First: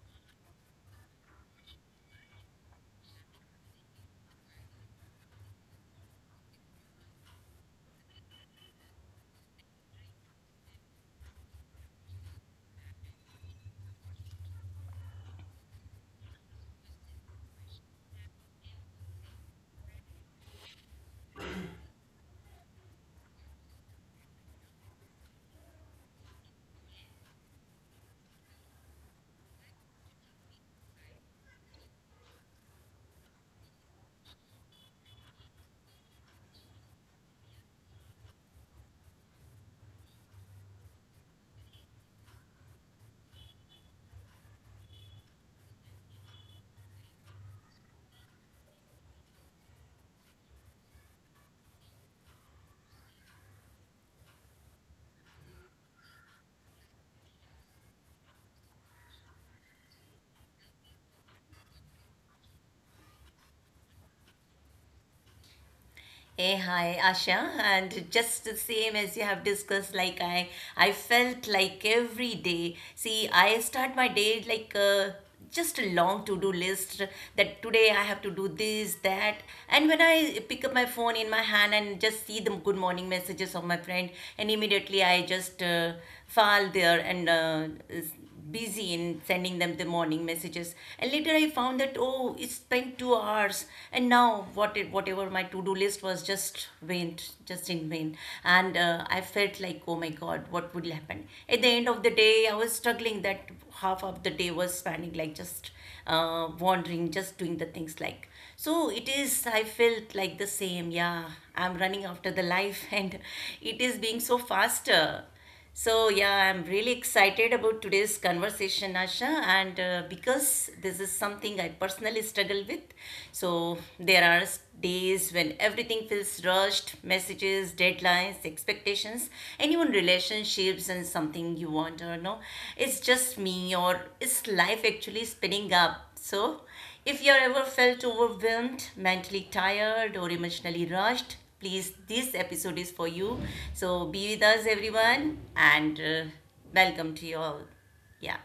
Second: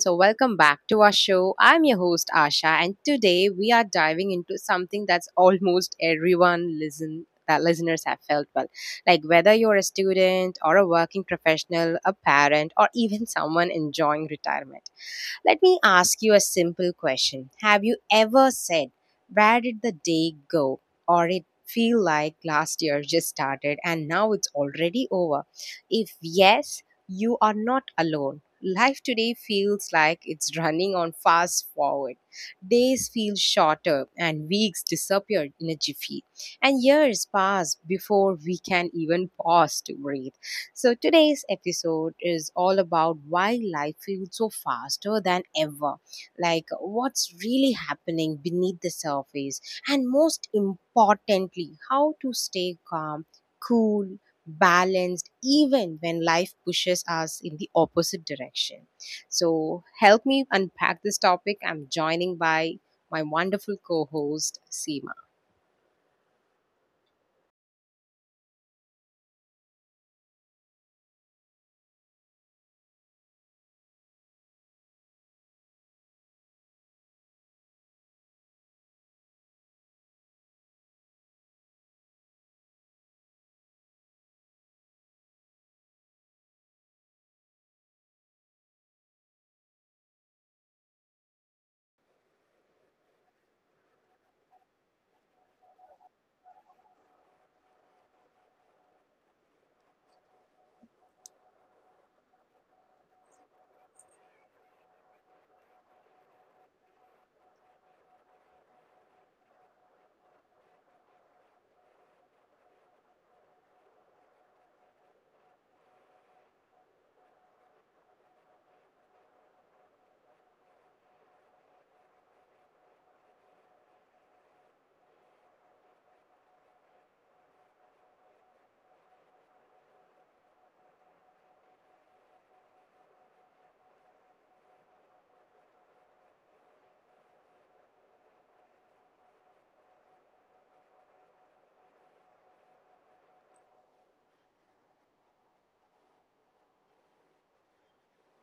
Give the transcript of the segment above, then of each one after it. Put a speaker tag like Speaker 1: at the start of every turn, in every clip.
Speaker 1: Welcome back to our show. I'm your host, Asha, and today we are diving into something that's almost everyone listen that listeners have felt well. Like whether you're a student or a working professional, a parent, or even someone enjoying retirement. Let me ask you a simple question. Have you ever said, "Where did the day go?" Or it feel like last year just started and now it's already over? If yes, you are not alone. Life today feels like it's running on fast forward. Days feel shorter and weeks disappear in a jiffy. And years pass before we can even pause to breathe. Today's episode is all about why life feels so faster than ever, like what's really happening beneath the surface, and most importantly, how to stay calm, cool, balanced, even when life pushes us in the opposite direction. Help me unpack this topic. I'm joining by my wonderful co host, Seema.
Speaker 2: Hey, hi, Asha. And just the same as you have discussed, like I felt like every day. See, I start my day like just a long to-do list that today I have to do this, that. And when I pick up my phone in my hand and just see the good morning messages of my friend, and immediately I just fall there and busy in sending them the morning messages. And later I found that, oh, it spent 2 hours, and now whatever my to-do list was just went just in vain. And I felt like, oh my god, what would happen at the end of the day? I was struggling that half of the day was spending like just wandering, just doing the things like. So it is, I felt like the same. Yeah, I'm running after the life and it is being so faster. So, yeah, I'm really excited about today's conversation, Asha, and because this is something I personally struggle with. So, there are days when everything feels rushed, messages, deadlines, expectations, and even relationships, and something you want or no. It's just me, or is life actually spinning up? So, if you ever felt overwhelmed, mentally tired, or emotionally rushed, please, this episode is for you. So be with us, everyone, and welcome to you all. Yeah.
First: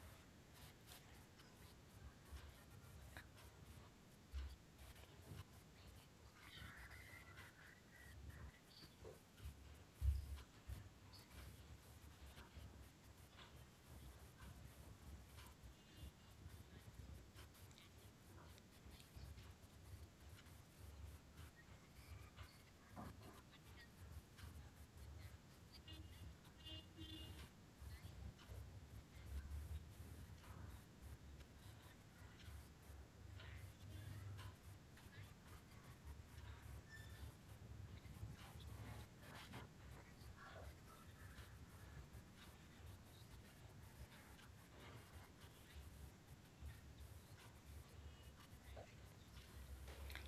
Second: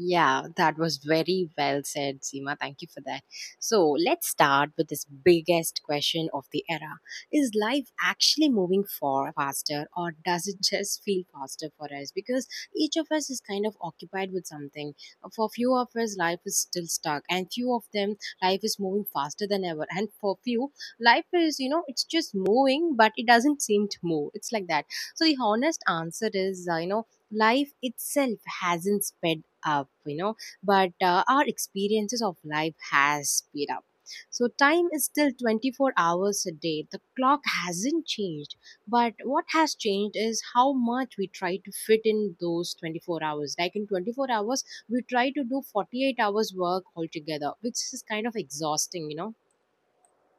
Speaker 1: Yeah, that was very well said, Seema. Thank you for that. So let's start with this biggest question of the era. Is life actually moving far faster or does it just feel faster for us? Because each of us is kind of occupied with something. For few of us, life is still stuck and few of them, life is moving faster than ever. And for few, life is, it's just moving, but it doesn't seem to move. It's like that. So the honest answer is, life itself hasn't sped up, but our experiences of life has sped up. So time is still 24 hours a day. The clock hasn't changed, but what has changed is how much we try to fit in those 24 hours. Like in 24 hours, we try to do 48 hours work altogether, which is kind of exhausting, you know.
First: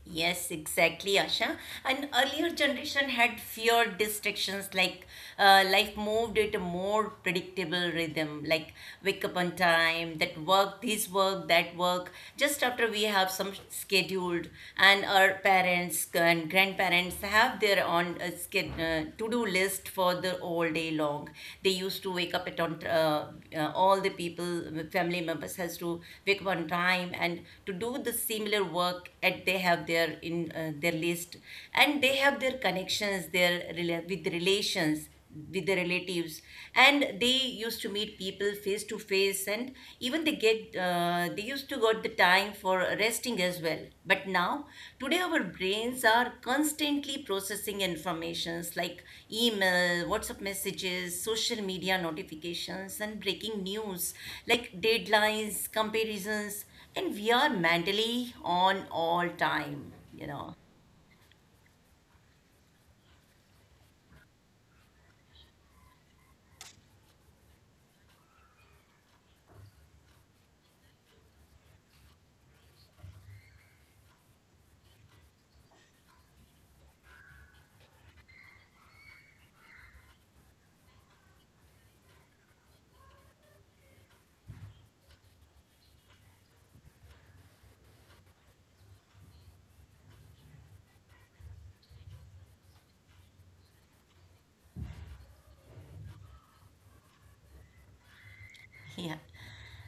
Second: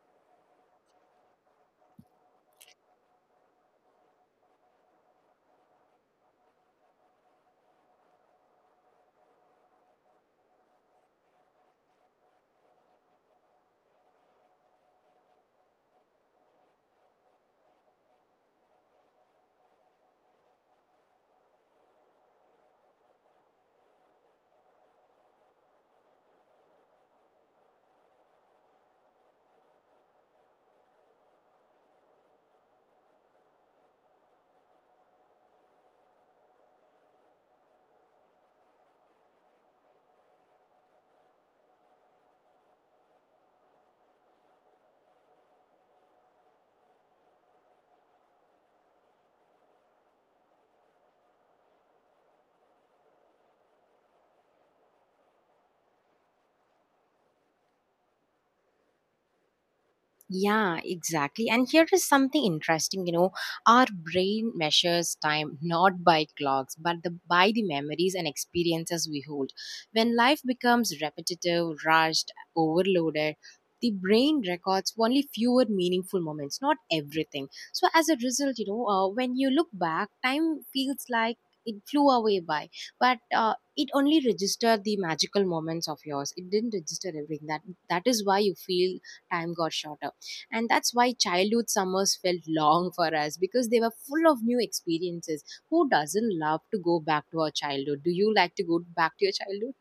Speaker 2: Yes, exactly, Asha. And earlier generation had feared distractions, like life moved at a more predictable rhythm, like wake up on time, that work, this work, that work, just after we have some scheduled. And our parents and grandparents have their own to-do list for worked all day long. They used to wake up at on all the people, family members has to wake up on time and to do the similar work at they have their in their list, and they have their connections, their with relations, with the relatives. And they used to meet people face to face, and even they get they used to got the time for resting as well. But now today our brains are constantly processing informations, like email, WhatsApp messages, social media notifications, and breaking news, like deadlines, comparisons, and we are mentally on all time, you know.
Speaker 1: Yeah, exactly. And here is something interesting, our brain measures time not by clocks, but by the memories and experiences we hold. When life becomes repetitive, rushed, overloaded, the brain records only fewer meaningful moments, not everything. So as a result, when you look back, time feels like it flew away by, but it only registered the magical moments of yours. It didn't register everything. That is why you feel time got shorter and that's why childhood summers felt long for us because they were full of new experiences. Who doesn't love to go back to our childhood? Do you like to go
Speaker 2: Yeah.
Speaker 1: back to your childhood?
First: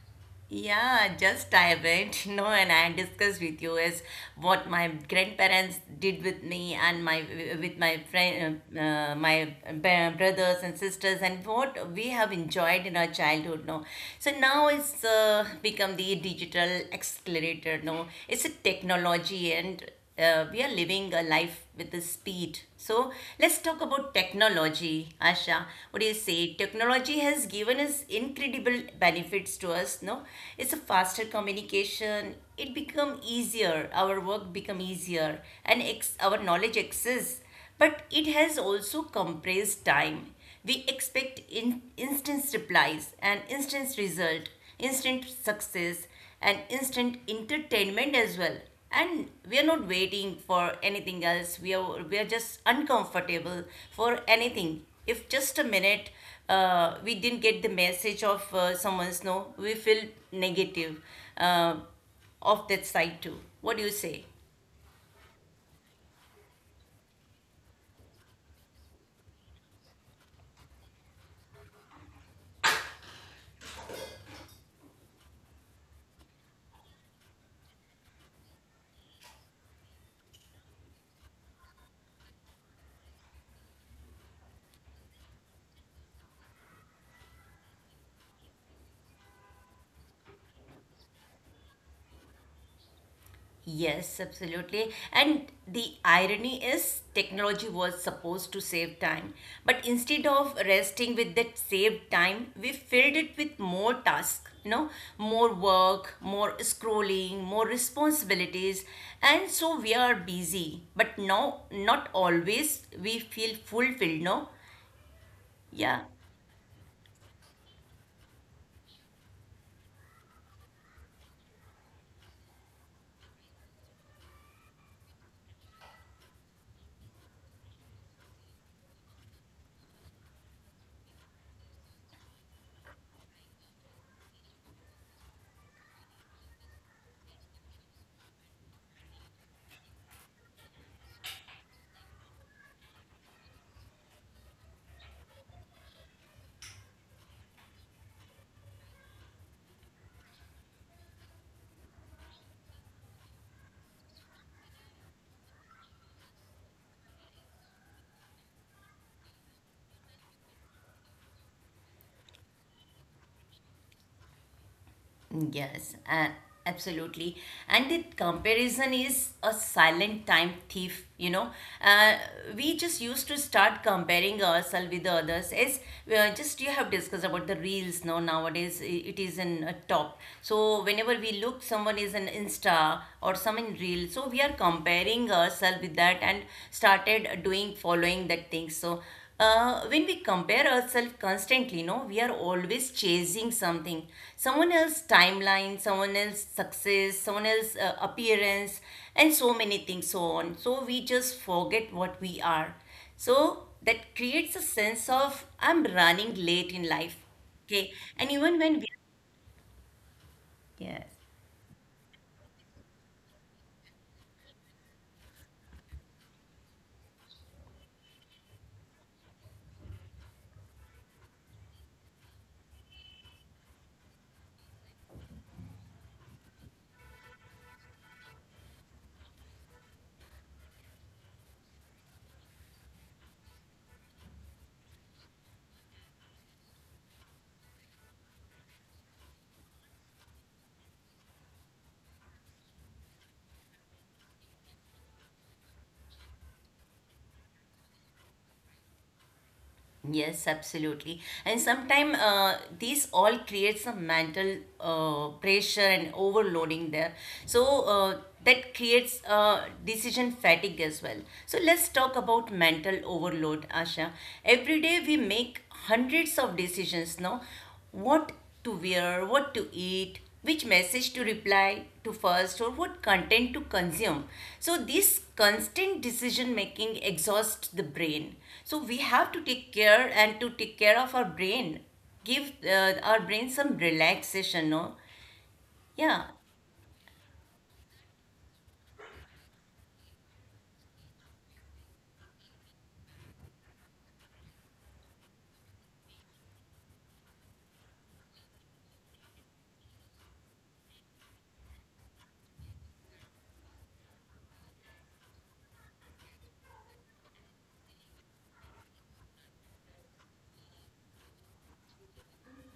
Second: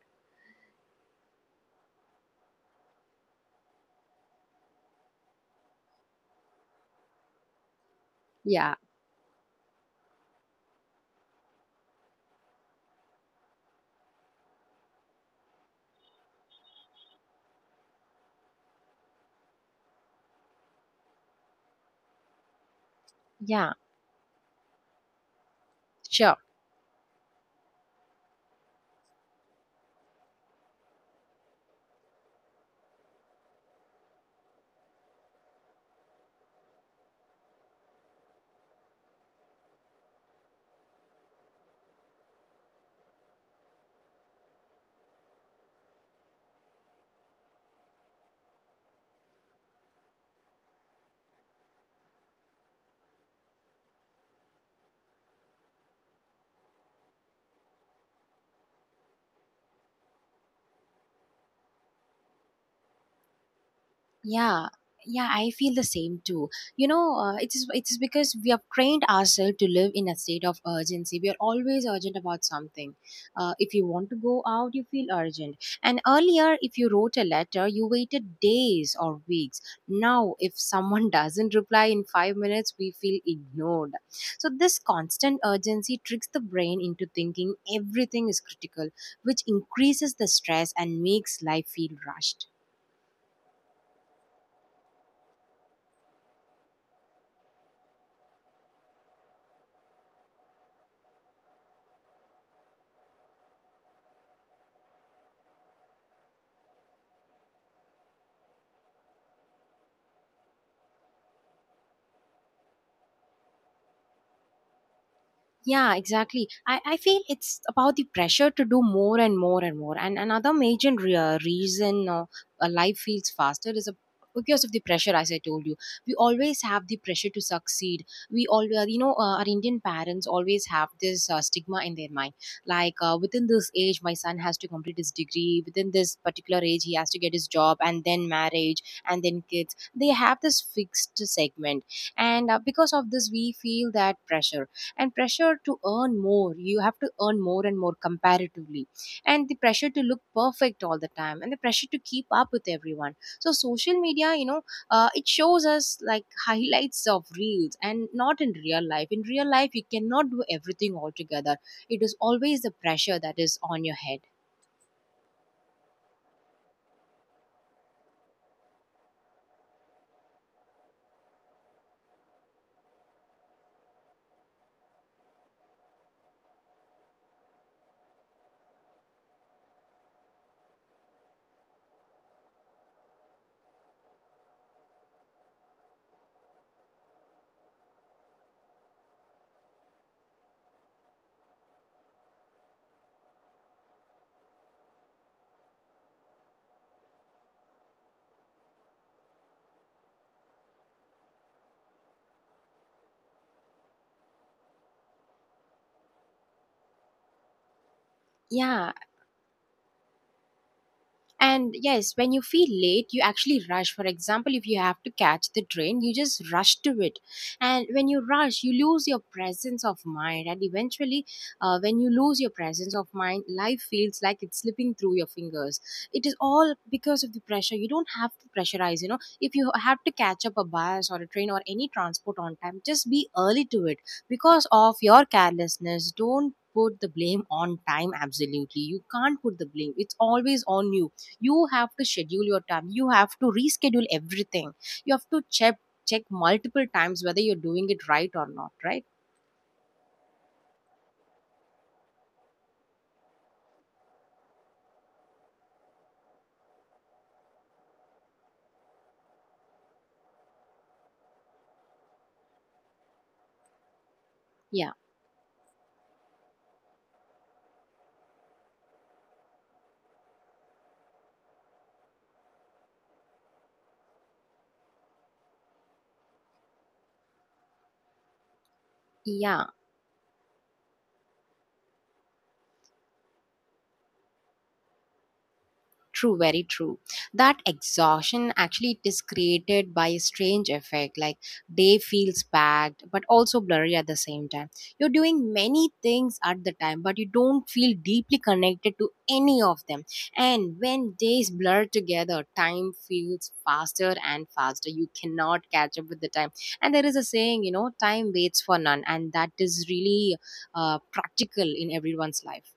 Speaker 2: Yeah, just I went, you know, and I discussed with you is what my grandparents did with me and my with my friend,
Speaker 1: Yeah,
Speaker 2: brothers and sisters, and what we have enjoyed in our childhood. No, so now it's become the digital accelerator. No, it's a technology, and we are living a life with the speed. So let's
Speaker 1: yeah,
Speaker 2: talk about technology, Asha. What do you
Speaker 1: sure.
Speaker 2: say? Technology has given us incredible benefits to us. No, it's a faster communication. It become easier. Our work become easier, and our knowledge access, but it has also compressed time. We expect instant replies and instant result, instant success, and instant entertainment as well. And we are not waiting for anything else. We are just uncomfortable for anything. If just a minute we didn't get the message of someone's, no, we feel negative uh, of that side too. What do you say?
Speaker 1: yeah yeah, I feel the same too. It is because we have trained ourselves to live in a state of urgency. We are always urgent about something. If you want to go out, you feel urgent. And earlier, if you wrote a letter, you waited days or weeks. Now if someone doesn't reply in 5 minutes, we feel ignored. So this constant urgency tricks the brain into thinking everything is critical, which increases the stress and makes life feel rushed.
Speaker 2: Yes, absolutely. And the irony is, technology was supposed to save time. But instead of resting with that saved time, we filled it with more tasks, you know, more work, more scrolling, more responsibilities. And so we are busy, but no, not always we feel fulfilled, no? Yeah.
Speaker 1: Yeah, exactly. I feel it's about the pressure to do more and more and more. And another major reason a life feels faster is because of the pressure, as I told you. We always have the pressure to succeed. We always, our Indian parents always have this stigma in their mind. Like, within this age, my son has to complete his degree. Within this particular age, he has to get his job, and then marriage, and then kids. They have this fixed segment. And because of this, we feel that pressure, and pressure to earn more. You have to earn more and more comparatively, and the pressure to look perfect all the time, and the pressure to keep up with everyone. So social media, you know, it shows us like highlights of reels and not in real life. In real life, you cannot do everything altogether. It is always the pressure that is on your head.
Speaker 2: Yes, and absolutely. And the comparison is a silent time thief, you know. Uh, we just used to start comparing ourselves with others. As just you have discussed about the reels now nowadays, it is in a top. So whenever we look, someone is an Insta or some in reel. So we are comparing ourselves with that and started doing following that thing. So when we compare ourselves constantly, no, we are always chasing something. Someone else's timeline, someone else's success, someone else's appearance, and so many things so on. So we just forget what we are. So that creates a sense of I'm running late in life. Okay, and even when we
Speaker 1: Yeah.
Speaker 2: yes.
Speaker 1: And yes, when you feel late, you actually rush. For example, if you have to catch the train, you just rush to it. And when you rush, you lose your presence of mind. And eventually, when you lose your presence of mind, life feels like it's slipping through your fingers. It is all because of the pressure. You don't have to pressurize, you know. If you have to catch up a bus or a train or any transport on time, just be early to it. Because of your carelessness, don't put the blame on time. Absolutely, you can't put the blame. It's always on you. You have to schedule your time. You have to reschedule everything. You have to check multiple times whether you're doing it right or not right.
Speaker 2: Yes, absolutely. And sometimes these all creates some mental pressure and overloading there. So that creates decision fatigue as well. So let's talk about mental overload, Asha. Every
Speaker 1: Yeah,
Speaker 2: day we make hundreds of decisions now. What to wear, what to eat, which message to reply to first, or what content to consume. So this constant decision making exhausts the brain. So we have to
Speaker 1: yeah.
Speaker 2: take care and to take care of our brain, give our brain some relaxation, no? Yeah,
Speaker 1: True, very true. That exhaustion actually it is created by a strange effect. Like day feels packed, but also blurry at the same time. You're doing many things at the time, but you don't feel deeply connected to any of them. And when days blur together, time feels faster and faster. You cannot catch up with the time. And there is a saying, you know, time waits for none, and that is really practical in everyone's life.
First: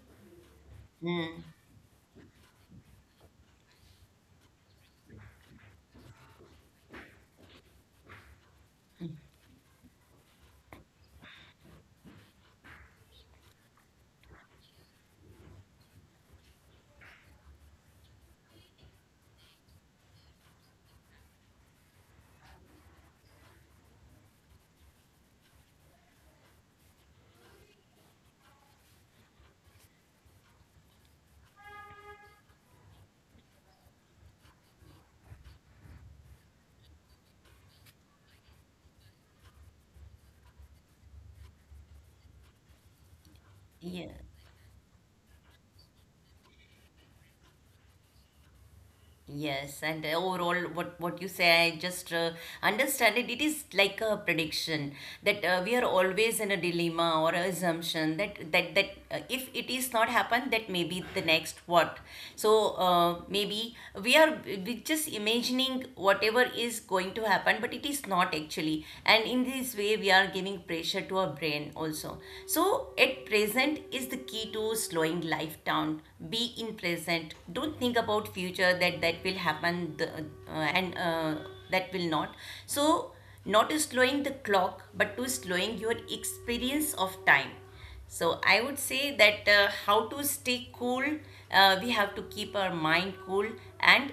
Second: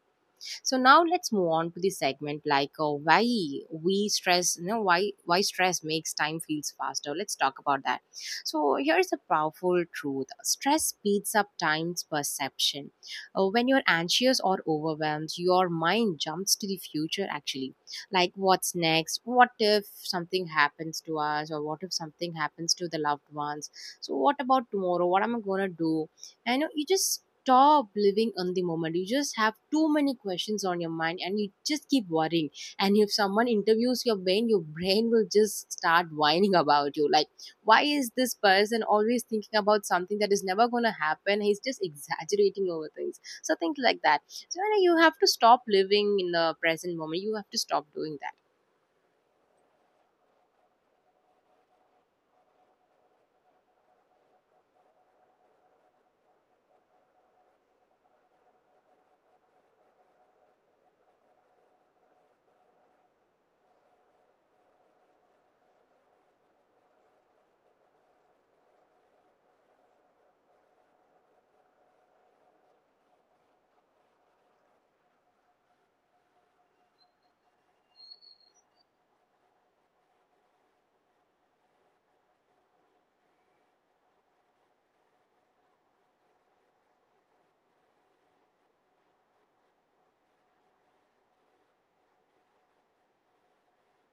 Speaker 1: So now let's move on to the segment like why we stress, you know, why stress makes time feels faster. Let's talk about that. So here is a powerful truth: stress speeds up time's perception. When you're anxious or overwhelmed, your mind jumps to the future. Actually, like what's next? What if something happens to us, or what if something happens to the loved ones? So what about tomorrow? What am I gonna do? I know you just stop living in the moment. You just have too many questions on your mind and you just keep worrying. And if someone interviews your brain will just start whining about you. Like, why is this person always thinking about something that is never going to happen? He's just exaggerating over things. So, things like
Speaker 2: yeah.
Speaker 1: that. So, you know, you have to stop living in the present moment. You have to stop doing that.
Speaker 2: Yes, and overall, what you say, I just understand it. It is like a prediction that we are always in a dilemma or a assumption that if it is not happen, that maybe the next what. So maybe we are we just imagining whatever is going to happen, but it is not actually. And in this way, we are giving pressure to our brain also. So at Get present is the key to slowing life down. Be in present. Don't think about future that will happen the, uh, and that will not. So not to slowing the clock, but to slowing your experience of time. So I would say that how to stay cool, we have to keep our mind cool and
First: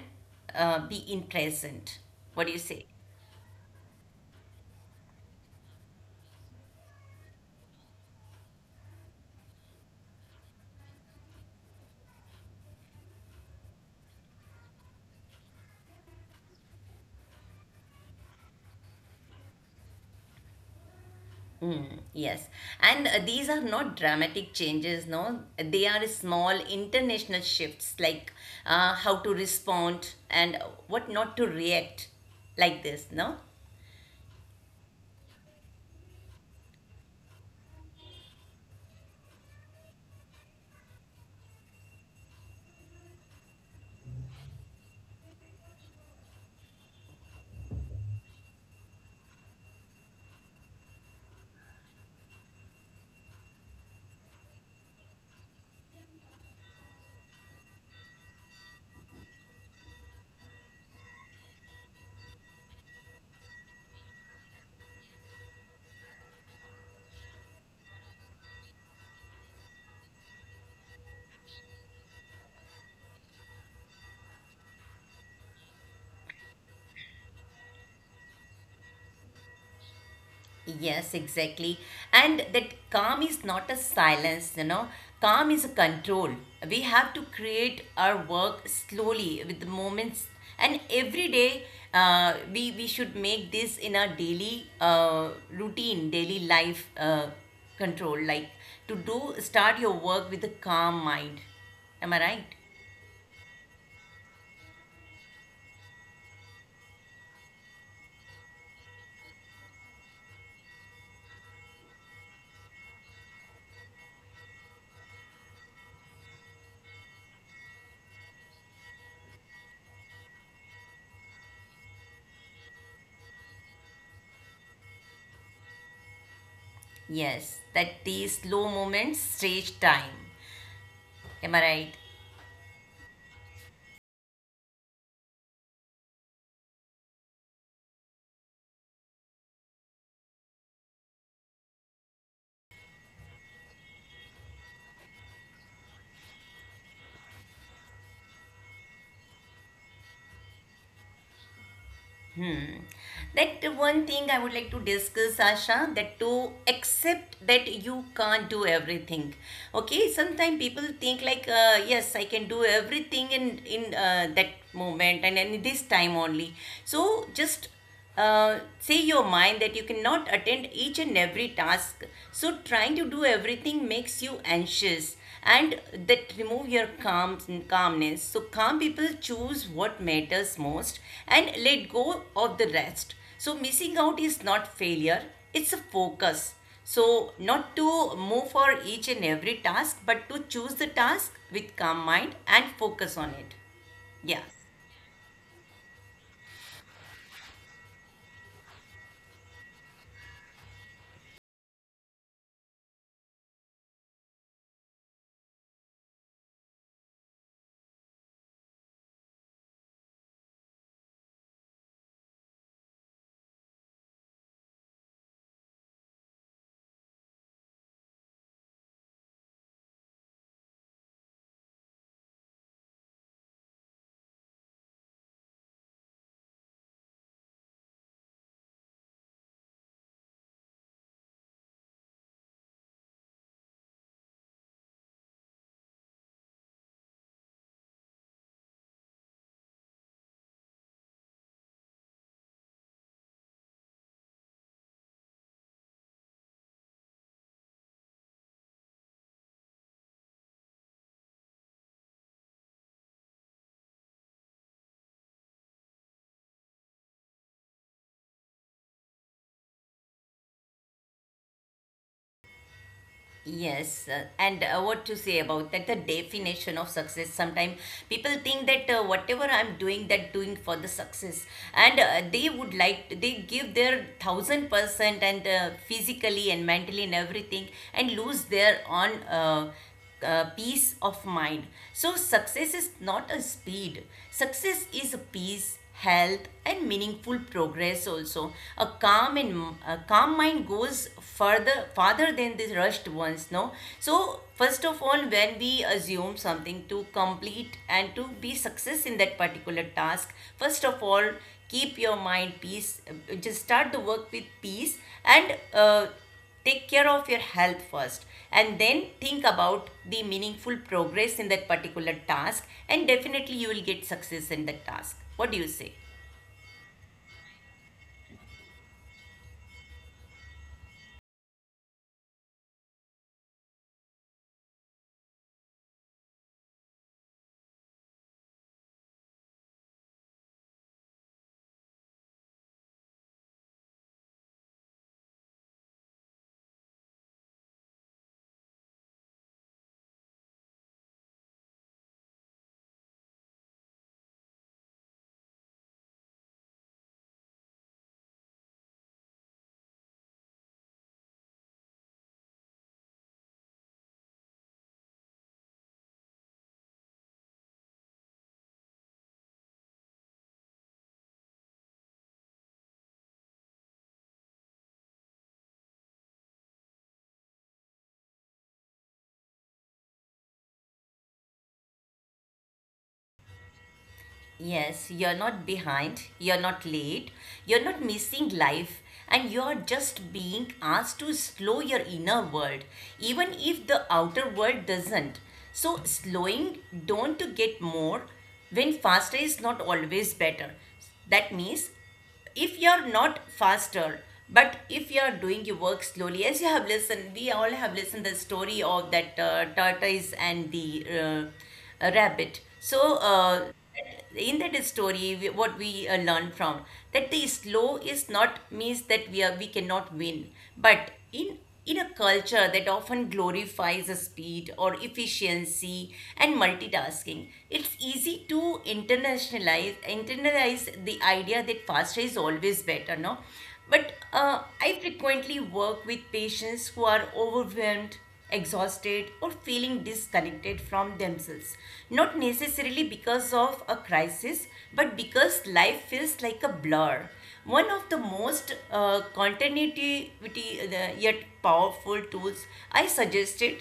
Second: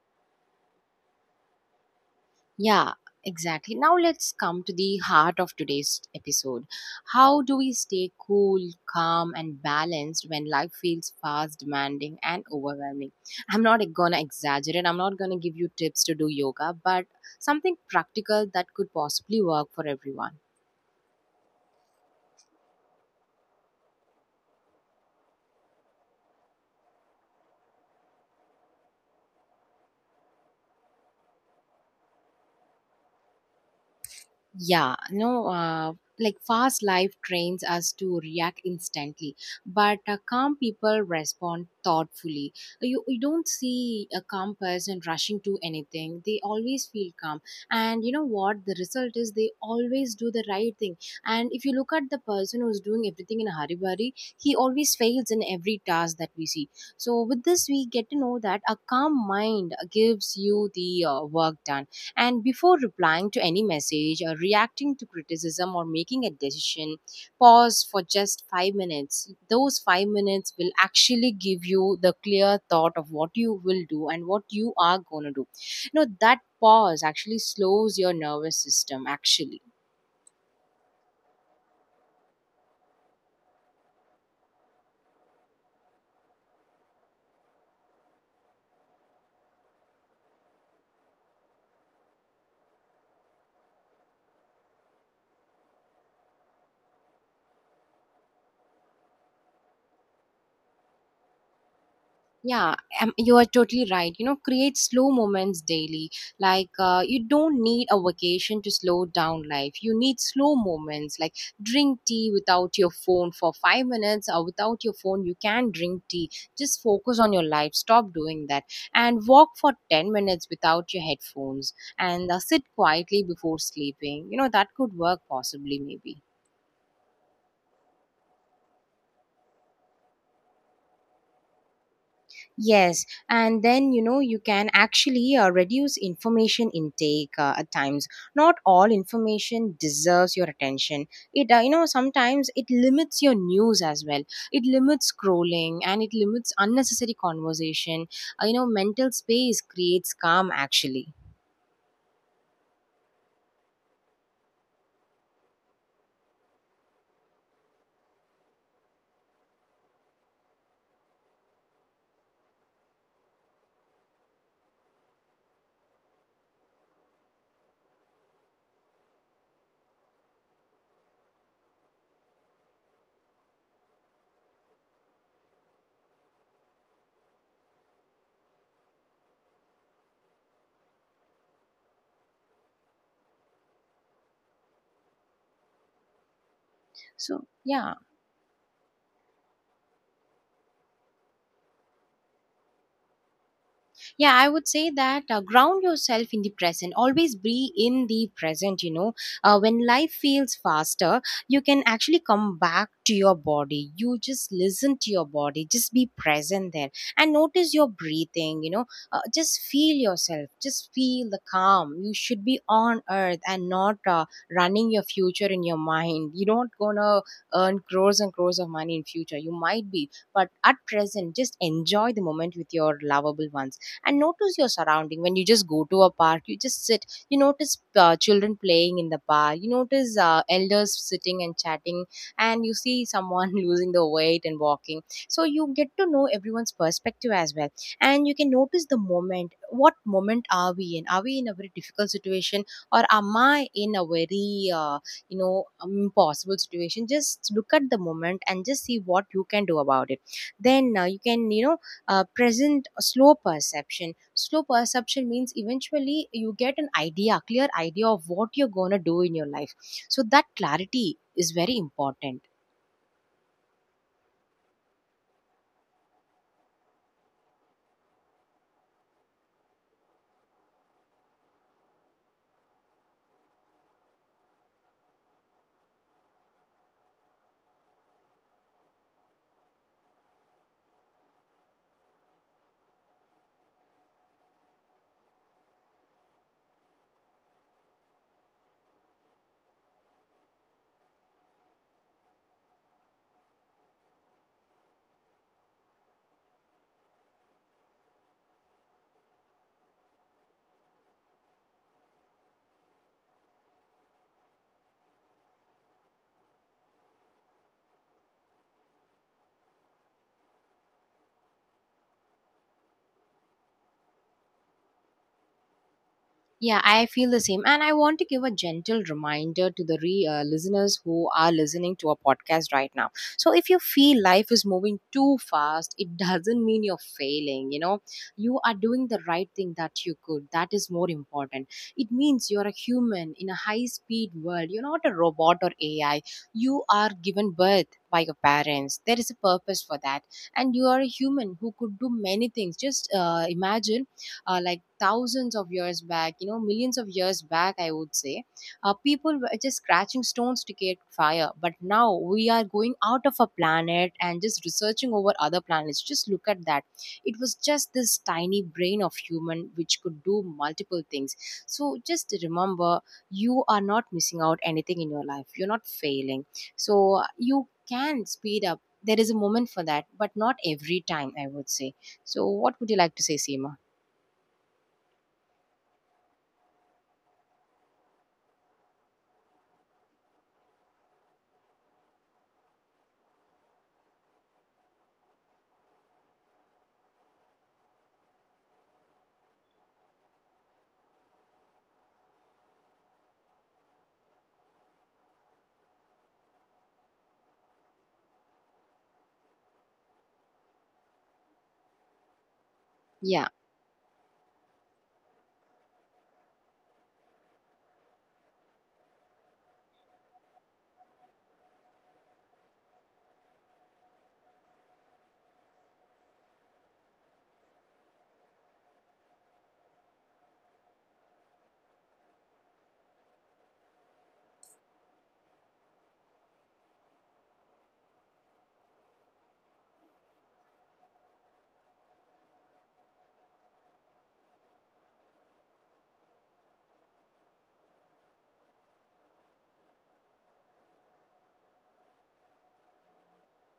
Speaker 2: be in present. What do you say?
Speaker 1: Yeah, exactly. Now let's come to the heart of today's episode. How do we stay cool, calm, and balanced when life feels fast, demanding, and overwhelming? I'm not gonna exaggerate, I'm not gonna give you tips to do yoga, but something practical that could possibly work for everyone.
Speaker 2: Yes, and these are not dramatic changes, no. They are small international shifts, like how to respond and what not to react, like this, no.
Speaker 1: Yeah, no, like fast life trains us to react instantly, but calm people respond thoughtfully. You don't see a calm person rushing to anything, they always feel calm. And you know what? The result is they always do the right thing. And if you look at the person who's doing everything in a hurry burry, he always fails in every task that we see. So, with this, we get to know that a calm mind gives you the work done, and before replying to any message or reacting to criticism or making a decision, pause for just 5 minutes. Those 5 minutes will actually give you the clear thought of what you will do and what you are going to do. You know, that pause actually slows your nervous system, actually.
Speaker 2: Yes, exactly. And that calm is not a silence, you know. Calm is a control. We have to create our work slowly with the moments. And every day, we should make this in our daily routine, daily life control. Like to do, start your work with a calm mind. Am I right?
Speaker 1: Yeah, you are totally right. You know, create slow moments daily. Like, you don't need a vacation to slow down life. You need slow moments. Like, drink tea without your phone for 5 minutes, or without your phone, you can drink tea. Just focus on your life. Stop doing that. And walk for 10 minutes without your headphones. And sit quietly before sleeping. You know, that could work possibly, maybe.
Speaker 2: Yes, that these slow moments stage time. Am I right?
Speaker 1: Yes, and then you know you can actually reduce information intake at times. Not all information deserves your attention. It you know sometimes it limits your news as well. It limits scrolling and it limits unnecessary conversation. You know mental space creates calm actually.
Speaker 2: Hmm. That one thing I would like to discuss, Asha, that to accept that you can't do everything. Okay, sometimes people think like, yes, I can do everything in that moment and in this time only. So just uh, say your mind that you cannot attend each and every task. So trying to do everything makes you anxious, and that remove your calmness. So calm people choose what matters most and let go of the rest. So missing out is not failure, it's a focus. So
Speaker 1: So
Speaker 2: not
Speaker 1: yeah.
Speaker 2: to move for each and every task, but to choose the task with calm mind and focus on it.
Speaker 1: Yeah,
Speaker 2: Yeah.
Speaker 1: I would say that ground yourself in the present. Always be in the present, you know. When life feels faster, you can actually come back to your body. You just listen to your body, just be present there and notice your breathing, you know. Just feel yourself, just feel the calm. You should be on earth and not running your future in your mind. You're not gonna earn crores and crores of money in future. You might be, but at present, just enjoy the moment with your lovable ones and notice your surrounding. When you just go to a park, you just sit, you notice children playing in the park, you notice elders sitting and chatting, and you see someone losing the weight and walking. So you get to know everyone's perspective as well, and you can notice the moment. What moment are we in? Are we in a very difficult situation, or am I in a very impossible situation? Just look at the moment and just see what you can do about it. Then you can, you know, present slow perception. Slow perception means eventually you get an idea, clear idea of what you're going to do in your life. So that clarity is very important.
Speaker 2: Yes, and what to say about that? The definition of success. Sometimes people think that whatever I'm doing, that doing for the success, and they would like they give their 1000% and physically and mentally and everything, and lose their on. Peace of mind. So, success is not a speed, success is a peace. Health and meaningful progress also. A calm and a calm mind goes further, farther than the rushed ones. No, so first of all, when we assume something to complete and to be success in that particular task, first of all, keep your mind peace. Just start the work with peace, and take care of your health first, and then think about the meaningful progress in that particular task, and definitely you will get success in that task. What do you say?
Speaker 1: Yeah, I feel the same. And I want to give a gentle reminder to the listeners who are listening to our podcast right now. So, if you feel life is moving too fast, it doesn't mean you're failing. You know, you are doing the right thing that you could. That is more important. It means you're a human in a high speed world. You're not a robot or AI. You are given birth by your parents. There is a purpose for that. And you are a human who could do many things. Just imagine like thousands of years back, you know, millions of years back, I would say, people were just scratching stones to create fire. But now we are going out of a planet and just researching over other planets. Just look at that. It was just this tiny brain of human which could do multiple things. So just remember, you are not missing out anything in your life. You're not failing. So you can speed up. There is a moment for that, but not every time, I would say. So, what would you like to say, Seema?
Speaker 2: Yes, you're not behind, you're not late, you're not missing life, and you're just being asked to slow your inner world, even if the outer world doesn't. So, slowing don't to get more when faster is not always better. That means if you're not faster, but if you are doing your work slowly, as you have listened, we all have listened the story of that tortoise and the rabbit. So
Speaker 1: Yeah.
Speaker 2: in that story we, what we learn from that, the slow is not means that we are we cannot win. But in a culture that often glorifies the speed or efficiency and multitasking, it's easy to internationalize internalize the idea that faster is always better, no? But I frequently work with patients who are overwhelmed, exhausted, or feeling disconnected from themselves. Not necessarily because of a crisis, but because life feels like a blur. One of the most continuity yet powerful tools I suggested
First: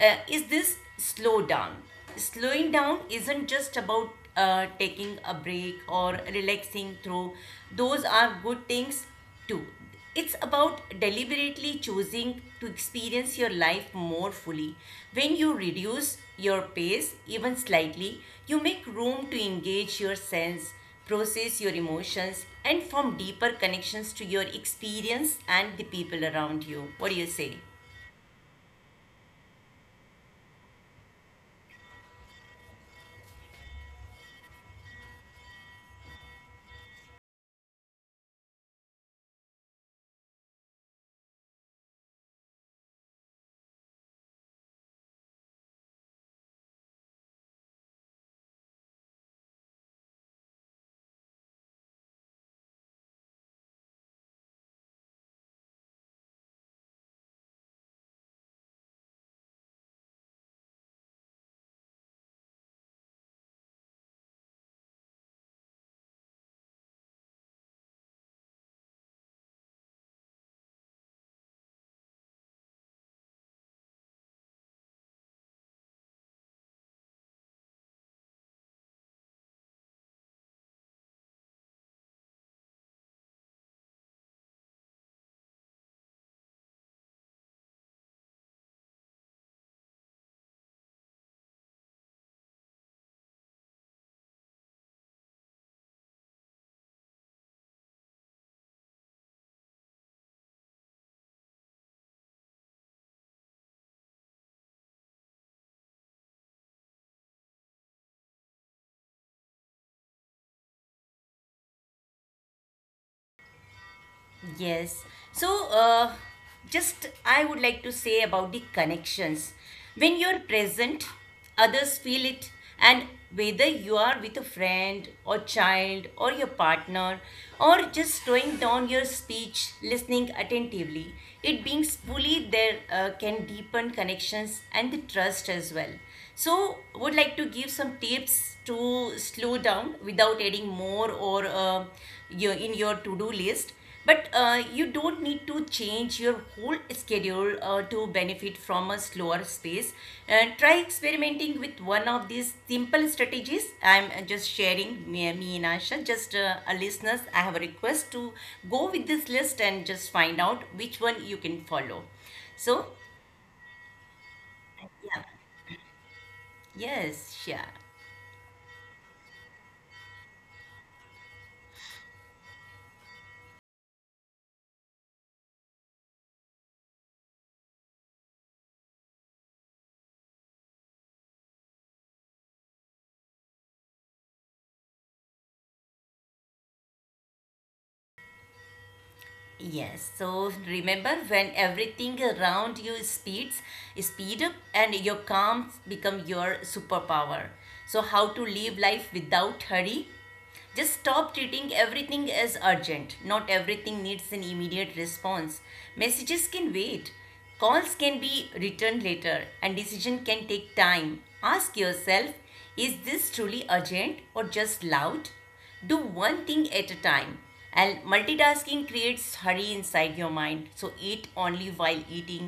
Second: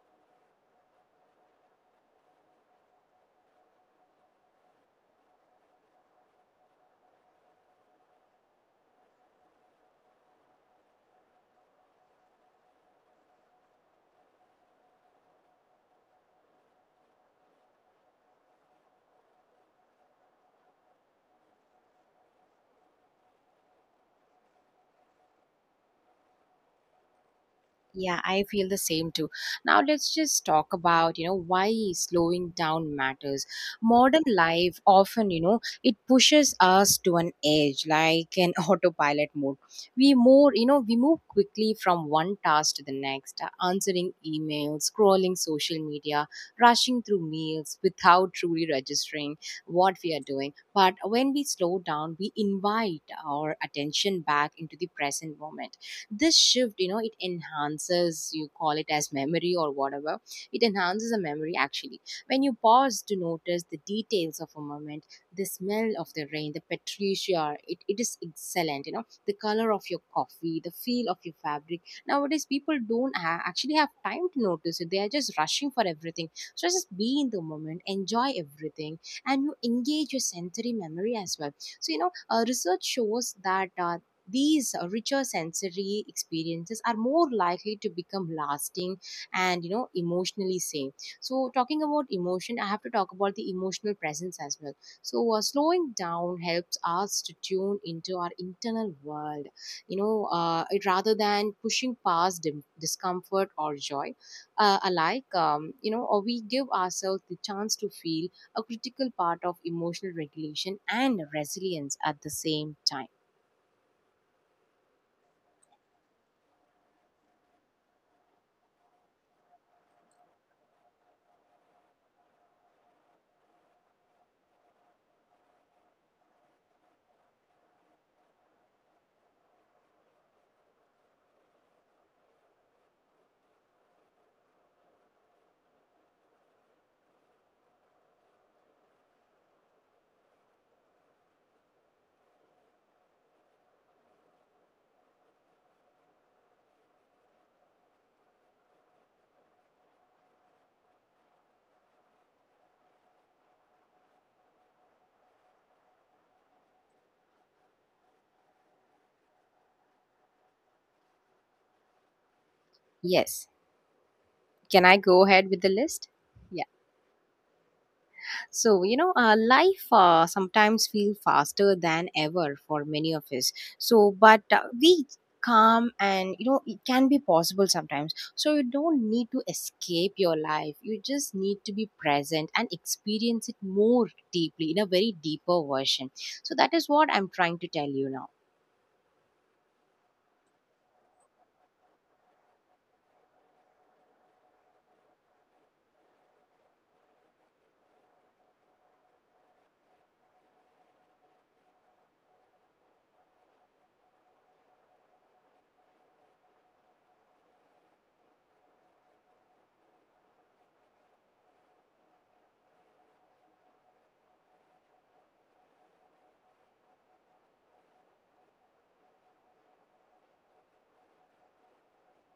Speaker 2: is this slow down. Slowing down isn't just about taking a break or relaxing through, those are good things, Two, it's about deliberately choosing to experience your life more fully. When you reduce your pace even slightly, you make room to engage your sense, process your emotions, and form deeper connections to your experience and the people around you. What do you say?
Speaker 1: Yeah, I feel the same too. Now let's just talk about, you know, why slowing down matters. Modern life often, you know, it pushes us to an edge, like an autopilot mode. We more, you know, we move quickly from one task to the next, answering emails, scrolling social media, rushing through meals without truly registering what we are doing. But when we slow down, we invite our attention back into the present moment. This shift, you know, it enhances, you call it as memory or whatever, it enhances a memory actually. When you pause to notice the details of a moment, the smell of the rain, the patricia, it is excellent, you know, the color of your coffee, the feel of your fabric. Nowadays people don't actually have time to notice it. They are just rushing for everything. So just be in the moment, enjoy everything, and you engage your sensory memory as well. So you know, research shows that these richer sensory experiences are more likely to become lasting, and you know emotionally same. So talking about emotion, I have to talk about the emotional presence as well. So slowing down helps us to tune into our internal world, you know. Rather than pushing past discomfort or joy alike, you know, or we give ourselves the chance to feel, a critical part of emotional regulation and resilience at the same time.
Speaker 2: Yes. So, uh, just I would like to say about the connections. When you're present, others feel it, and whether you are with a friend or child or your partner or just slowing down your speech, listening attentively, it being fully there can deepen connections and the trust as well. So, would like to give some tips to slow down without adding more or your, in your to-do list but you don't need to change your whole schedule to benefit from a slower space. And try experimenting with one of these simple strategies. I'm just sharing me and Asha, just a listeners. I have a request to go with this list and just find out which one you can follow. So,
Speaker 1: Yes. Can I go
Speaker 2: yeah,
Speaker 1: ahead with the list? Yeah.
Speaker 2: yes, yeah.
Speaker 1: So, you know, life sometimes feels faster than ever for many of us. So, but we calm, and you know it can be possible sometimes. So you don't need to escape your life, you just need to be present and experience it more deeply, in a very deeper version. So that is what I'm trying to tell you now.
Speaker 2: Yes, so remember when everything around you speed up and your calm become your superpower. So how to live life without hurry? Just stop treating everything as urgent. Not everything needs an immediate response. Messages can wait. Calls can be returned later and decision can take time. Ask yourself, is this truly urgent or just loud? Do one thing at a time, and multitasking creates hurry inside your mind. So eat only while eating,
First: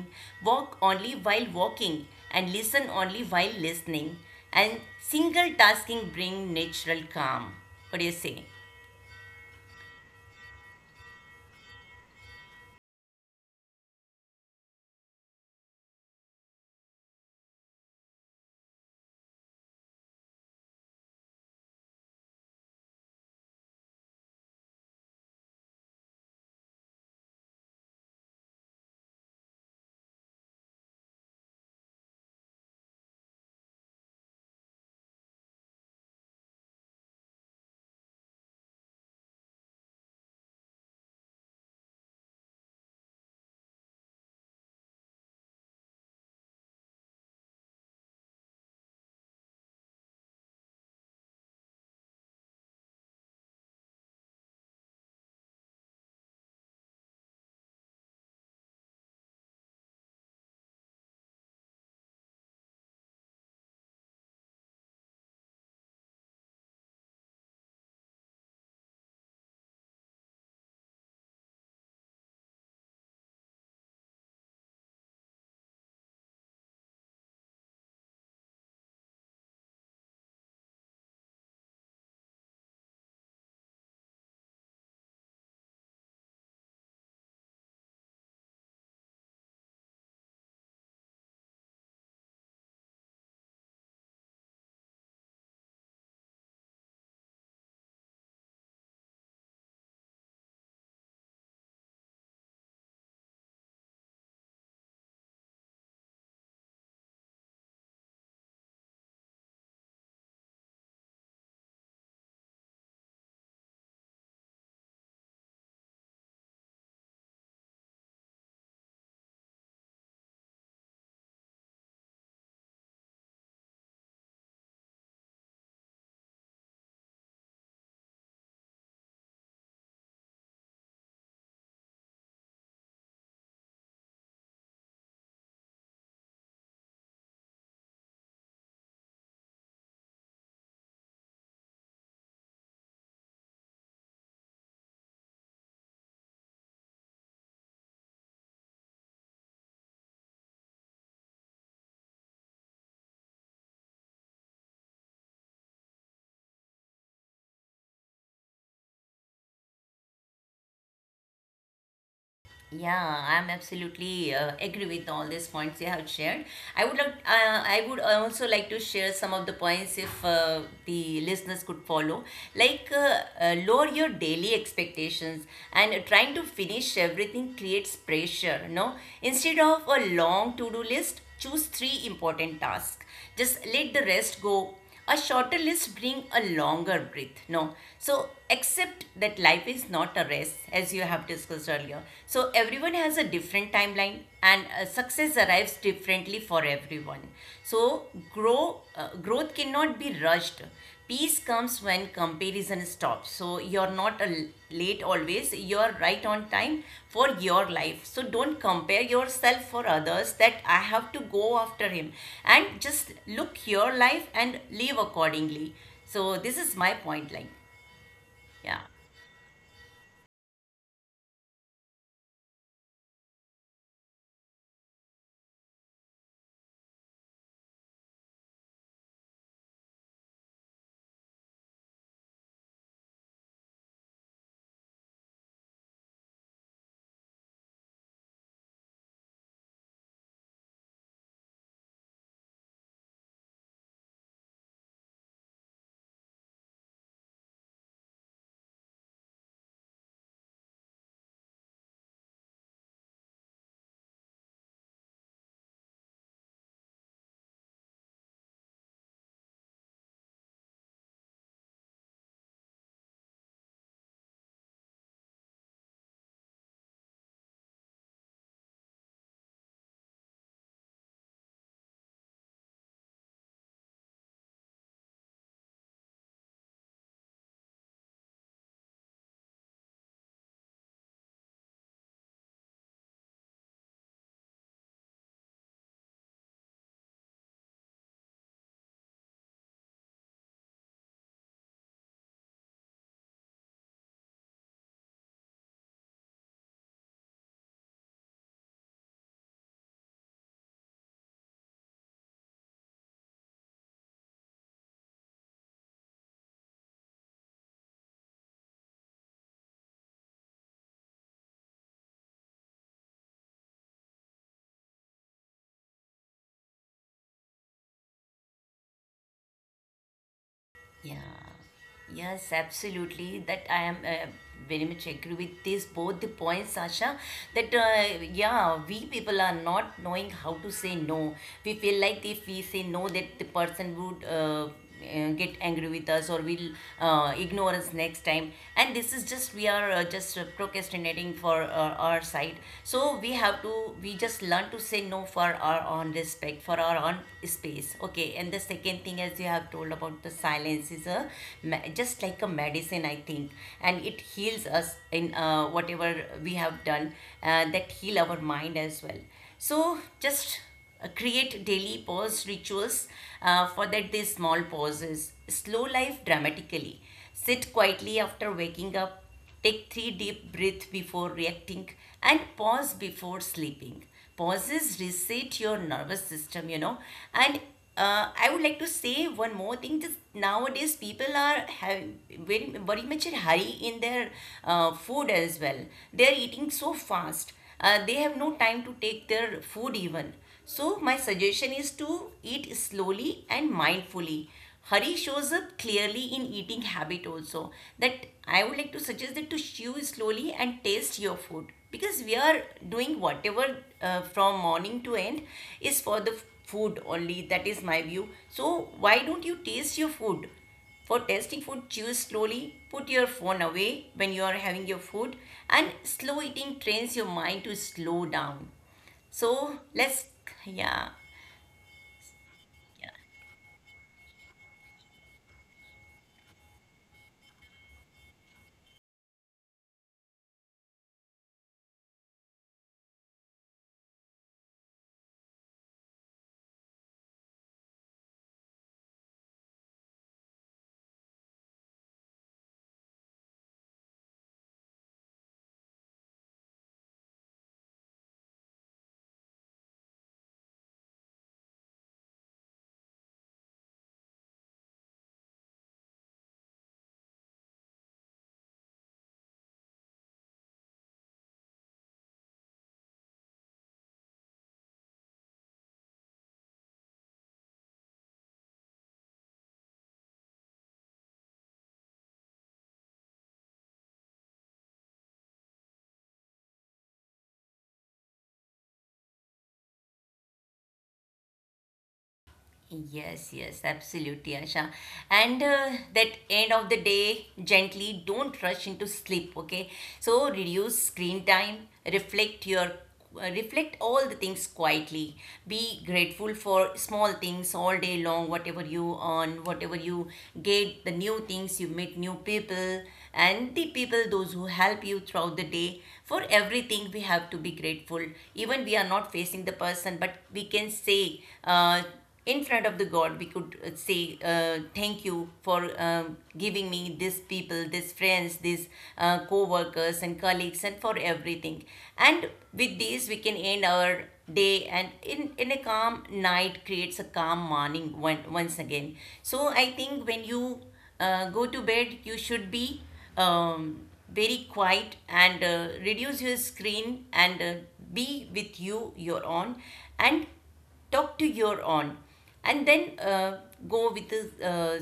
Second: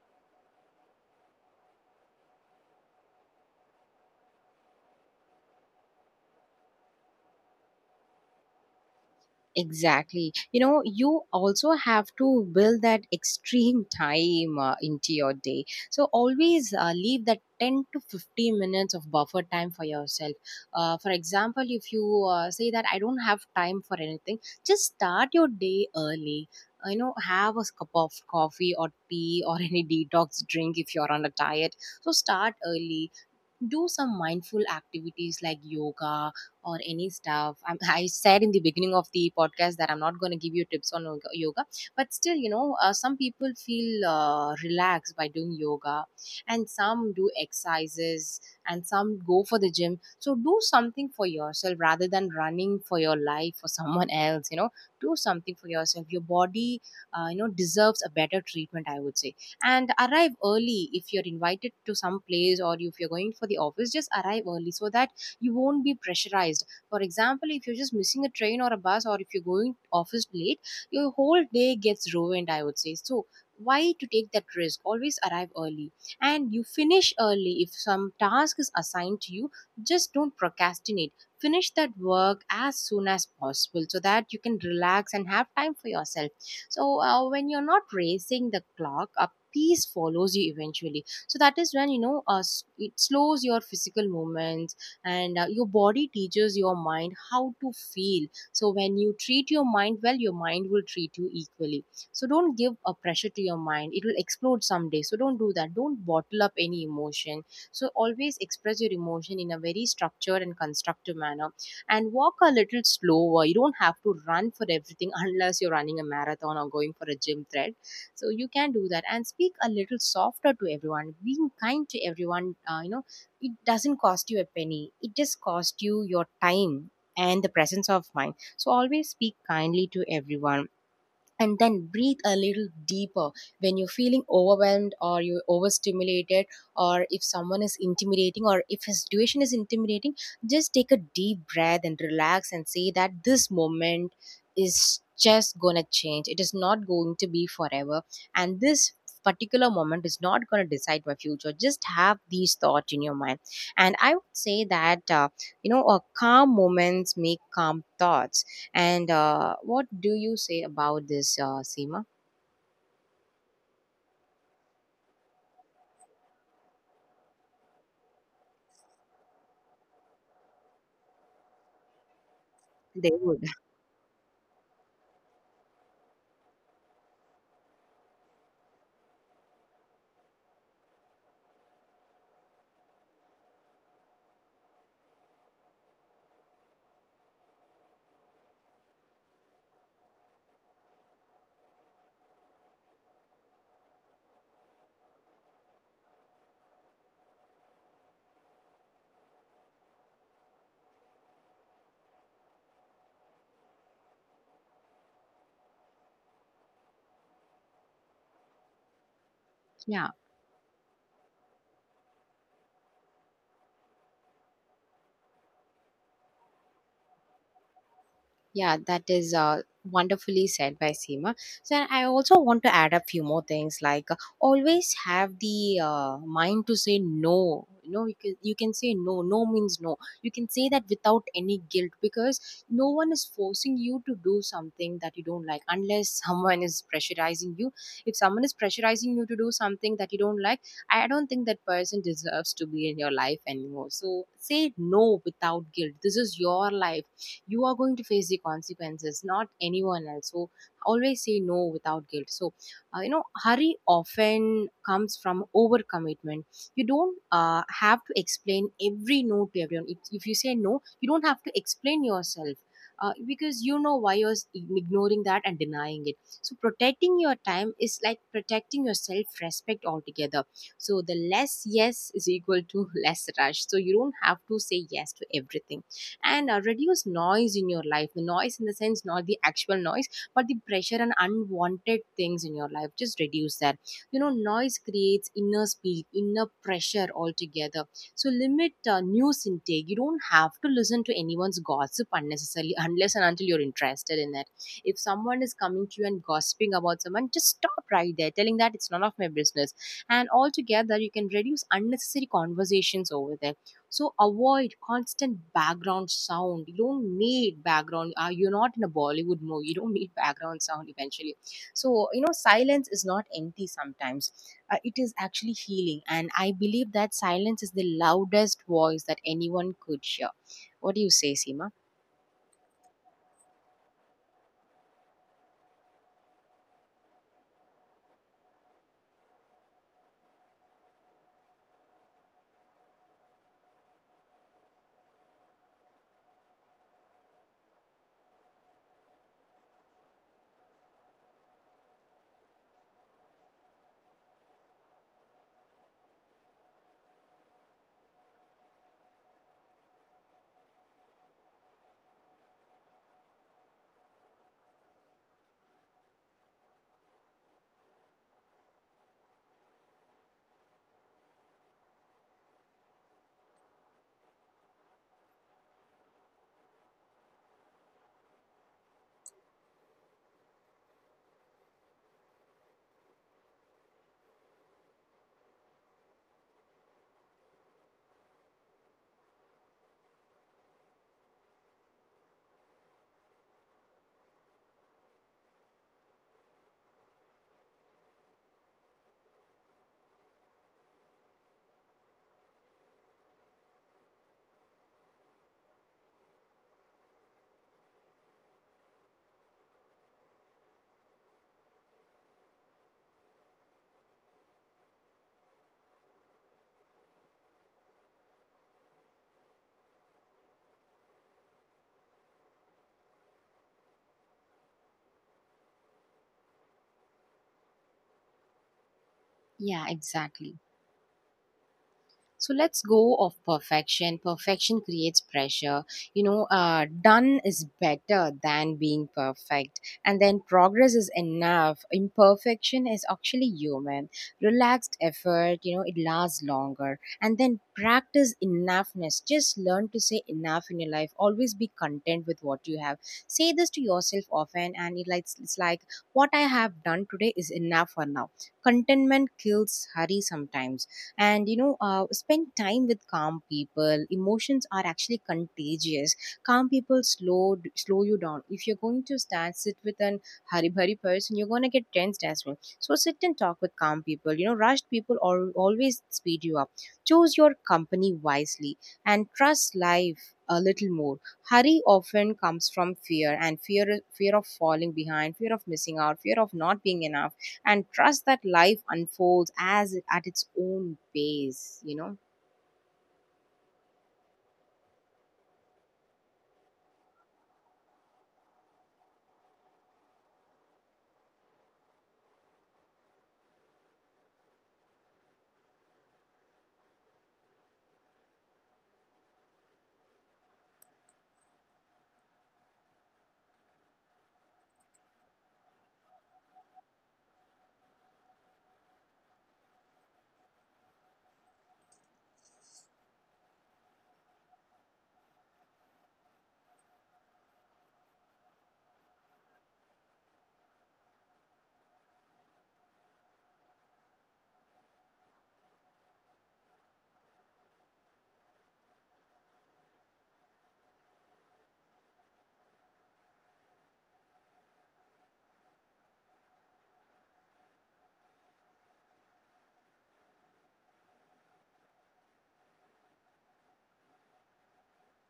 Speaker 2: walk only while walking, and listen only while listening. And single tasking brings natural calm. What do you say?
Speaker 1: Exactly. You know, you also have to build that extreme time into your day. So always leave that 10 to 15 minutes of buffer time for yourself. For example, if you say that I don't have time for anything, just start your day early. You know, have a cup of coffee or tea or any detox drink if you're on a diet. So start early, do some mindful activities like yoga or any stuff I I said in the beginning of the podcast that I'm not going to give you tips on yoga, but still you know, some people feel relaxed by doing yoga, and some do exercises, and some go for the gym. So do something for yourself rather than running for your life for someone else, you know. Do something for yourself. Your body you know deserves a better treatment, I would say. And arrive early if you're invited to some place or if you're going for the office. Just arrive early so that you won't be pressurized. For example, if you're just missing a train or a bus or if you're going office late, your whole day gets ruined, I would say. So why to take that risk? Always arrive early. And you finish early if some task is assigned to you. Just don't procrastinate, finish that work as soon as possible so that you can relax and have time for yourself. So when you're not racing the clock, a peace follows you eventually. So that is when you know, it slows your physical movements, and your body teaches your mind how to feel. So when you treat your mind well, your mind will treat you equally. So don't give a pressure to your mind, it will explode someday. So don't do that, don't bottle up any emotion. So always express your emotion in a very structured and constructive manner, and walk a little slower. You don't have to run for everything unless you're running a marathon or going for a gym thread. So you can do that, and speak a little softer to everyone. Being kind to everyone, you know, it doesn't cost you a penny. It just costs you your time and the presence of mind. So always speak kindly to everyone, and then breathe a little deeper when you're feeling overwhelmed or you're overstimulated, or if someone is intimidating or if a situation is intimidating. Just take a deep breath and relax, and say that this moment is just gonna change, it is not going to be forever. And this particular moment is not going to decide my future. Just have these thoughts in your mind. And I would say that you know calm moments make calm thoughts. And what do you say about this, Seema?
Speaker 2: Yeah, I'm absolutely agree with all these points you have shared. I would also like to share some of the points if the listeners could follow. Like
Speaker 1: They would,
Speaker 2: lower your daily expectations, and trying to finish everything creates pressure. No, instead of a long to-do list, choose three important tasks, just let the rest go. A shorter list bring a longer breath. No. So accept that life is not a race as you have discussed earlier. So everyone has a different timeline, and success arrives differently for everyone. So growth cannot be rushed. Peace comes when comparison stops. So you're not late always, you're right on time for your life. So don't compare yourself for
Speaker 1: yeah.
Speaker 2: others that I have to go after him, and just look your life and live accordingly. So this is my point, like
Speaker 1: Yeah,
Speaker 2: yeah.
Speaker 1: that is wonderfully said by Seema. So I also want to add a few more things like always have the mind to say no. You know, you can say no. No means no. You can say that without any guilt, because no one is forcing you to do something that you don't like unless someone is pressurizing you. If someone is pressurizing you to do something that you don't like, I don't think that person deserves to be in your life anymore. So say no without guilt. This is your life, you are going to face the consequences, not anyone else. So always say no without guilt. So you know hurry often comes from overcommitment. You don't have to explain every no to everyone. If you say no, you don't have to explain yourself, because you know why you're ignoring that and denying it. So protecting your time is like protecting your self-respect altogether. So the less yes is equal to less rush. So you don't have to say yes to everything. And reduce noise in your life. The noise in the sense, not the actual noise, but the pressure and unwanted things in your life, just reduce that. You know noise creates inner speed, inner pressure altogether. So limit news intake. You don't have to listen to anyone's gossip unnecessarily unless and until you're interested in it. If someone is coming to you and gossiping about someone, just stop right there telling that it's none of my business. And altogether you can reduce unnecessary conversations over there. So avoid constant background sound. You don't need background. You're not in a Bollywood movie. You don't need background sound eventually. So, you know, silence is not empty sometimes. It is actually healing. And I believe that silence is the loudest voice that anyone could hear. What do you say,
Speaker 2: Yeah,
Speaker 1: Seema?
Speaker 2: yes, absolutely. That I am very much agree with this both the points, Sasha. That yeah, we people are not knowing how to say no. We feel like if we say no, that the person would. Get angry with us or will ignore us next time, and this is just we are just procrastinating for our side. So we have to, we just learn to say no, for for our own respect, for our own space. Okay, and the second thing, as you have told about the silence, is a just like a medicine, I think, and it heals us in, whatever we have done, that heal our mind as well. So just create daily pause rituals, for that these small pauses slow life dramatically. Sit quietly after waking up, take three deep breaths before reacting, and pause before sleeping. Pauses reset your nervous system, you know. And I would like to say one more thing. Just nowadays, people are having very, very much in hurry in their food as well. They are eating so fast. They have no time to take their food even. So my suggestion is to eat slowly and mindfully. Hurry shows up clearly in eating habit also. That I would like to suggest that to chew slowly and taste your food, because we are doing whatever from morning to end is for the food only. That is my view. So why don't you taste your food? For tasting food, chew slowly, put your phone away when you are having your food, and slow eating trains your mind to slow down.
Speaker 1: Yeah,
Speaker 2: So let's,
Speaker 1: exactly.
Speaker 2: yeah,
Speaker 1: So let's go of perfection. Perfection creates pressure. You know, done is better than being perfect. And then progress is enough. Imperfection is actually human. Relaxed effort, you know, it lasts longer. And then practice enoughness. Just learn to say enough in your life. Always be content with what you have. Say this to yourself often, and it like it's like what I have done today is enough for now. Contentment kills hurry sometimes. And you know, spend time with calm people. Emotions are actually contagious. Calm people slow you down. If you're going to stand sit with an haribhari person, you're going to get tensed as well. So sit and talk with calm people. You know rushed people always speed you up. Choose your company wisely, and trust life a little more. Hurry often comes from fear. And fear of falling behind, fear of missing out, fear of not being enough. And trust that life unfolds as at its own pace, you know.
Speaker 2: yes, yes, absolutely, Asha. And that end of the day, gently don't rush into sleep, okay? So reduce screen time, reflect your reflect all the things quietly. Be grateful for small things all day long, whatever you earn, whatever you get, the new things, you meet new people, and the people those who help you throughout the day. For everything we have to be grateful. Even we are not facing the person, but we can say in front of the God, we could say, thank you for giving me these people, these friends, these co workers and colleagues, and for everything. And with this, we can end our day, and in a calm night creates a calm morning, once again. So I think when you go to bed, you should be um, very quiet, and reduce your screen, and be with you, your own, and talk to your on, and then go with the uh,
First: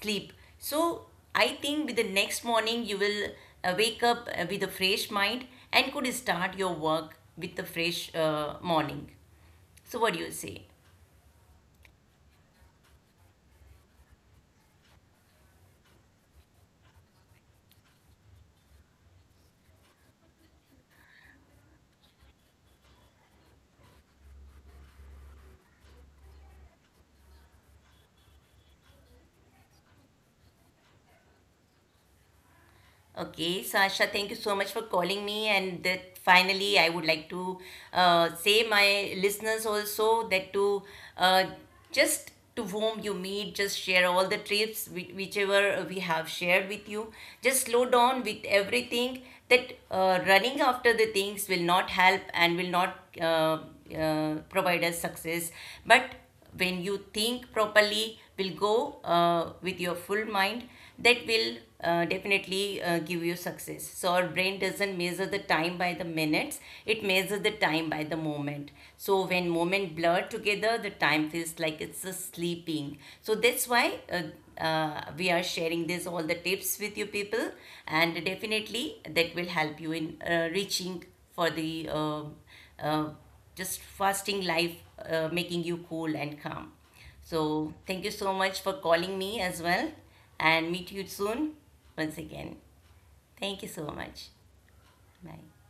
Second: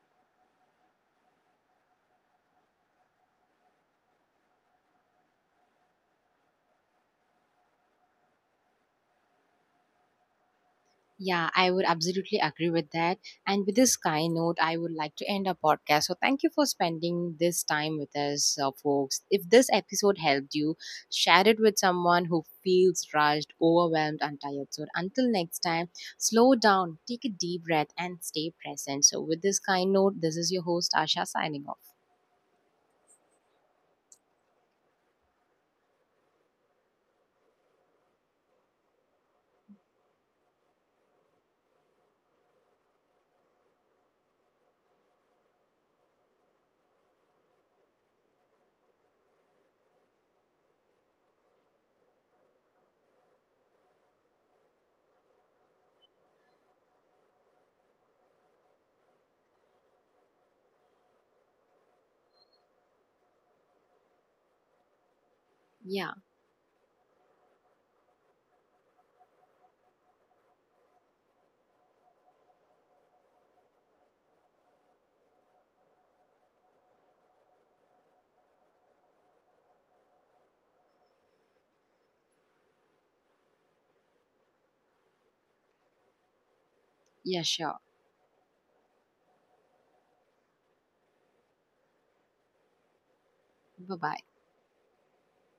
Speaker 2: sleep. So I think with the next morning you will wake up with a fresh mind, and could start your work with the fresh morning. So what do you say?
Speaker 1: Yeah, I would absolutely agree with that. And with this kind note, I would like to end our podcast. So, thank you for spending this time with us, folks. If this episode helped you, share it with someone who feels rushed, overwhelmed, and tired. So, until next time, slow down, take a deep breath, and stay present. So, with this kind note, this is your host, Asha, signing off.
Speaker 2: Okay, Sasha, thank you so much for calling me. And that finally, I would like to say my listeners also that to uh, just to whom you meet, just share all the trips whichever we have shared with you. Just slow down with everything. That running after the things will not help and will not provide us success, but when you think properly will go with your full mind, that will definitely give you success. So our brain doesn't measure the time by the
Speaker 1: Yeah,
Speaker 2: minutes, it measures the time by the moment. So when moment blur together, the time feels like it's a sleeping. So that's why we are sharing this all the tips with you people, and definitely that will help you in reaching for the uh, just fasting life, making you cool and calm.
Speaker 1: yeah,
Speaker 2: So,
Speaker 1: sure.
Speaker 2: thank you so much for calling me as well, and meet you soon once again. Thank you so
Speaker 1: Bye
Speaker 2: much.
Speaker 1: bye.
Speaker 2: Bye.